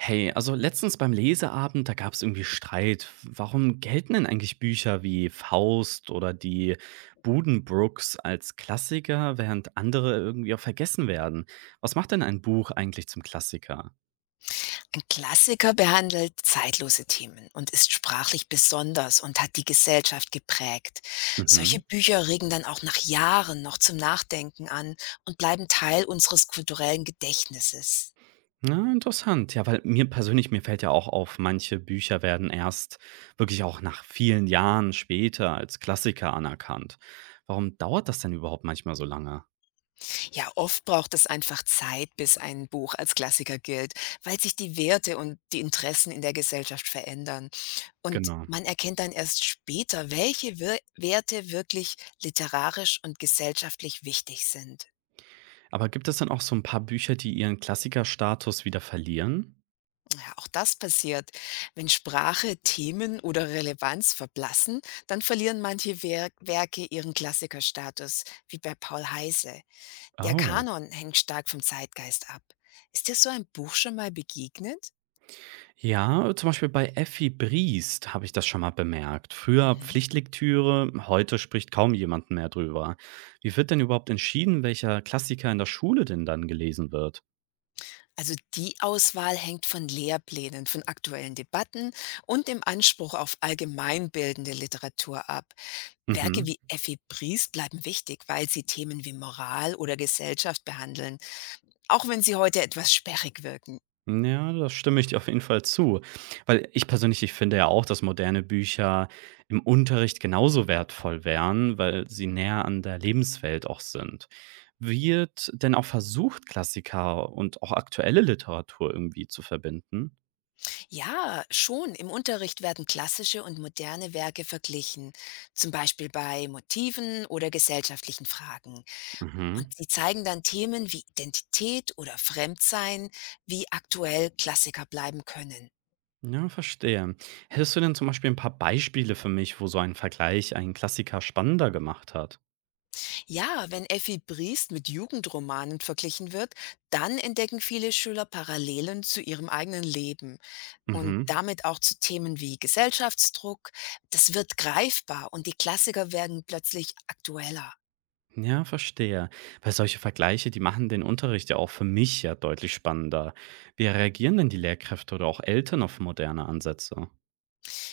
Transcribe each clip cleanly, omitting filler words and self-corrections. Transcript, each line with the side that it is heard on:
right: Hey, also letztens beim Leseabend, da gab es irgendwie Streit. Warum gelten denn eigentlich Bücher wie Faust oder die Budenbrooks als Klassiker, während andere irgendwie auch vergessen werden? Was macht denn ein Buch eigentlich zum Klassiker?
left: Ein Klassiker behandelt zeitlose Themen und ist sprachlich besonders und hat die Gesellschaft geprägt.
right: Mhm.
left: Solche Bücher regen dann auch nach Jahren noch zum Nachdenken an und bleiben Teil unseres kulturellen Gedächtnisses.
right: Na, interessant. Ja, weil mir persönlich, mir fällt ja auch auf, manche Bücher werden erst wirklich auch nach vielen Jahren später als Klassiker anerkannt. Warum dauert das denn überhaupt manchmal so lange?
left: Ja, oft braucht es einfach Zeit, bis ein Buch als Klassiker gilt, weil sich die Werte und die Interessen in der Gesellschaft verändern. Und
right: Genau.
left: man erkennt dann erst später, welche Wir Werte wirklich literarisch und gesellschaftlich wichtig sind.
right: Aber gibt es dann auch so ein paar Bücher, die ihren Klassikerstatus wieder verlieren?
left: Ja, auch das passiert. Wenn Sprache, Themen oder Relevanz verblassen, dann verlieren manche Werke ihren Klassikerstatus, wie bei Paul Heise. Der
right: Oh.
left: Kanon hängt stark vom Zeitgeist ab. Ist dir so ein Buch schon mal begegnet?
right: Ja, zum Beispiel bei Effi Briest habe ich das schon mal bemerkt. Früher
left: Mhm.
right: Pflichtlektüre, heute spricht kaum jemand mehr drüber. Wie wird denn überhaupt entschieden, welcher Klassiker in der Schule denn dann gelesen wird?
left: Also die Auswahl hängt von Lehrplänen, von aktuellen Debatten und dem Anspruch auf allgemeinbildende Literatur ab. Werke
right: Mhm.
left: wie Effi Briest bleiben wichtig, weil sie Themen wie Moral oder Gesellschaft behandeln. Auch wenn sie heute etwas sperrig wirken.
right: Ja, da stimme ich dir auf jeden Fall zu. Weil ich persönlich ich finde ja auch, dass moderne Bücher im Unterricht genauso wertvoll wären, weil sie näher an der Lebenswelt auch sind. Wird denn auch versucht, Klassiker und auch aktuelle Literatur irgendwie zu verbinden?
left: Ja, schon. Im Unterricht werden klassische und moderne Werke verglichen, zum Beispiel bei Motiven oder gesellschaftlichen Fragen. Und
right: Mhm.
left: sie zeigen dann Themen wie Identität oder Fremdsein, wie aktuell Klassiker bleiben können.
right: Ja, verstehe. Hättest du denn zum Beispiel ein paar Beispiele für mich, wo so ein Vergleich einen Klassiker spannender gemacht hat?
left: Ja, wenn Effi Briest mit Jugendromanen verglichen wird, dann entdecken viele Schüler Parallelen zu ihrem eigenen Leben und
right: Mhm.
left: damit auch zu Themen wie Gesellschaftsdruck. Das wird greifbar und die Klassiker werden plötzlich aktueller.
right: Ja, verstehe. Weil solche Vergleiche, die machen den Unterricht ja auch für mich ja deutlich spannender. Wie reagieren denn die Lehrkräfte oder auch Eltern auf moderne Ansätze?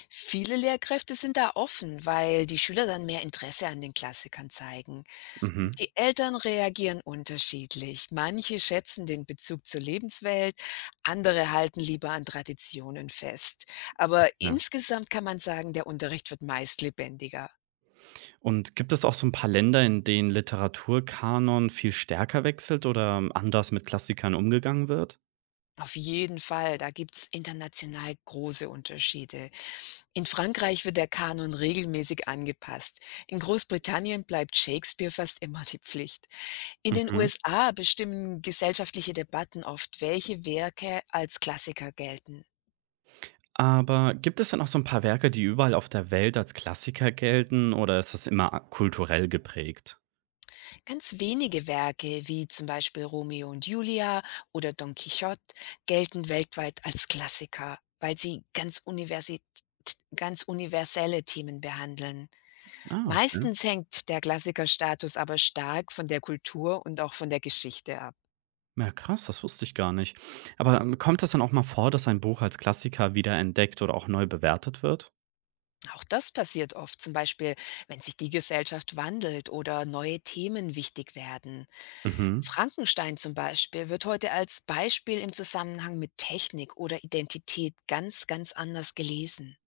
left: Viele Lehrkräfte sind da offen, weil die Schüler dann mehr Interesse an den Klassikern zeigen.
right: Mhm.
left: Die Eltern reagieren unterschiedlich. Manche schätzen den Bezug zur Lebenswelt, andere halten lieber an Traditionen fest. Aber
right: Ja.
left: insgesamt kann man sagen, der Unterricht wird meist lebendiger.
right: Und gibt es auch so ein paar Länder, in denen Literaturkanon viel stärker wechselt oder anders mit Klassikern umgegangen wird?
left: Auf jeden Fall, da gibt's international große Unterschiede. In Frankreich wird der Kanon regelmäßig angepasst. In Großbritannien bleibt Shakespeare fast immer die Pflicht. In den
right: Mhm.
left: USA bestimmen gesellschaftliche Debatten oft, welche Werke als Klassiker gelten.
right: Aber gibt es denn auch so ein paar Werke, die überall auf der Welt als Klassiker gelten oder ist das immer kulturell geprägt?
left: Ganz wenige Werke, wie zum Beispiel Romeo und Julia oder Don Quixote, gelten weltweit als Klassiker, weil sie ganz universelle Themen behandeln.
right: Ah, okay.
left: Meistens hängt der Klassikerstatus aber stark von der Kultur und auch von der Geschichte ab.
right: Ja, krass, das wusste ich gar nicht. Aber kommt das dann auch mal vor, dass ein Buch als Klassiker wiederentdeckt oder auch neu bewertet wird?
left: Auch das passiert oft, zum Beispiel, wenn sich die Gesellschaft wandelt oder neue Themen wichtig werden.
right: Mhm.
left: Frankenstein zum Beispiel wird heute als Beispiel im Zusammenhang mit Technik oder Identität ganz anders gelesen.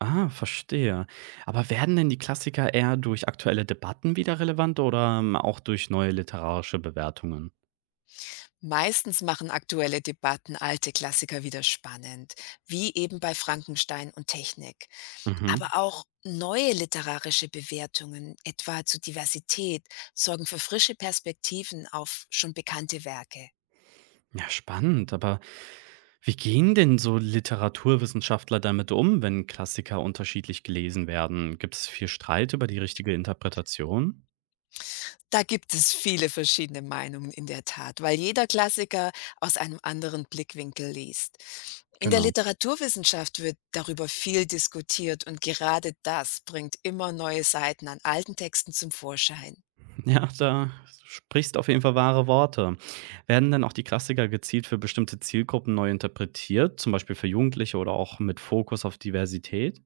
right: Ah, verstehe. Aber werden denn die Klassiker eher durch aktuelle Debatten wieder relevant oder auch durch neue literarische Bewertungen?
left: Meistens machen aktuelle Debatten alte Klassiker wieder spannend, wie eben bei Frankenstein und Technik.
right: Mhm.
left: Aber auch neue literarische Bewertungen, etwa zu Diversität, sorgen für frische Perspektiven auf schon bekannte Werke.
right: Ja, spannend. Aber wie gehen denn so Literaturwissenschaftler damit um, wenn Klassiker unterschiedlich gelesen werden? Gibt es viel Streit über die richtige Interpretation?
left: Da gibt es viele verschiedene Meinungen in der Tat, weil jeder Klassiker aus einem anderen Blickwinkel liest. In der
right: Genau.
left: Literaturwissenschaft wird darüber viel diskutiert und gerade das bringt immer neue Seiten an alten Texten zum Vorschein.
right: Ja, da sprichst auf jeden Fall wahre Worte. Werden denn auch die Klassiker gezielt für bestimmte Zielgruppen neu interpretiert, zum Beispiel für Jugendliche oder auch mit Fokus auf Diversität?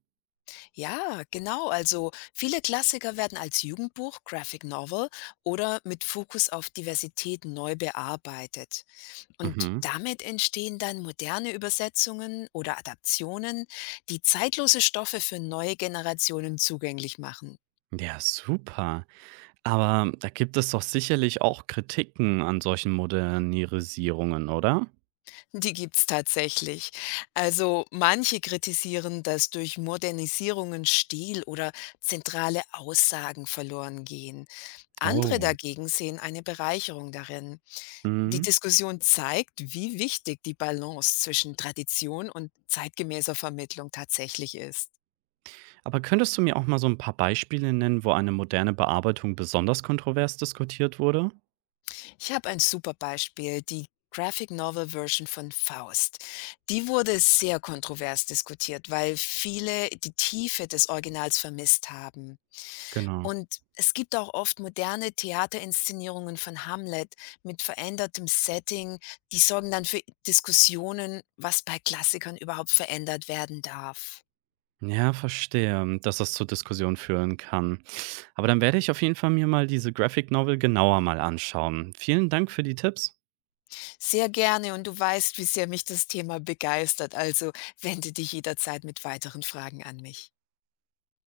left: Ja, genau, also viele Klassiker werden als Jugendbuch, Graphic Novel oder mit Fokus auf Diversität neu bearbeitet. Und
right: Mhm.
left: damit entstehen dann moderne Übersetzungen oder Adaptionen, die zeitlose Stoffe für neue Generationen zugänglich machen.
right: Ja, super. Aber da gibt es doch sicherlich auch Kritiken an solchen Modernisierungen, oder?
left: Die gibt's tatsächlich. Also manche kritisieren, dass durch Modernisierungen Stil oder zentrale Aussagen verloren gehen. Andere
right: Oh.
left: dagegen sehen eine Bereicherung darin. Die
right: Mhm.
left: Diskussion zeigt, wie wichtig die Balance zwischen Tradition und zeitgemäßer Vermittlung tatsächlich ist.
right: Aber könntest du mir auch mal so ein paar Beispiele nennen, wo eine moderne Bearbeitung besonders kontrovers diskutiert wurde?
left: Ich habe ein super Beispiel, die Graphic Novel Version von Faust. Die wurde sehr kontrovers diskutiert, weil viele die Tiefe des Originals vermisst haben.
right: Genau.
left: Und es gibt auch oft moderne Theaterinszenierungen von Hamlet mit verändertem Setting, die sorgen dann für Diskussionen, was bei Klassikern überhaupt verändert werden darf.
right: Ja, verstehe, dass das zur Diskussion führen kann. Aber dann werde ich auf jeden Fall mir mal diese Graphic Novel genauer mal anschauen. Vielen Dank für die Tipps.
left: Sehr gerne und du weißt, wie sehr mich das Thema begeistert, also wende dich jederzeit mit weiteren Fragen an mich.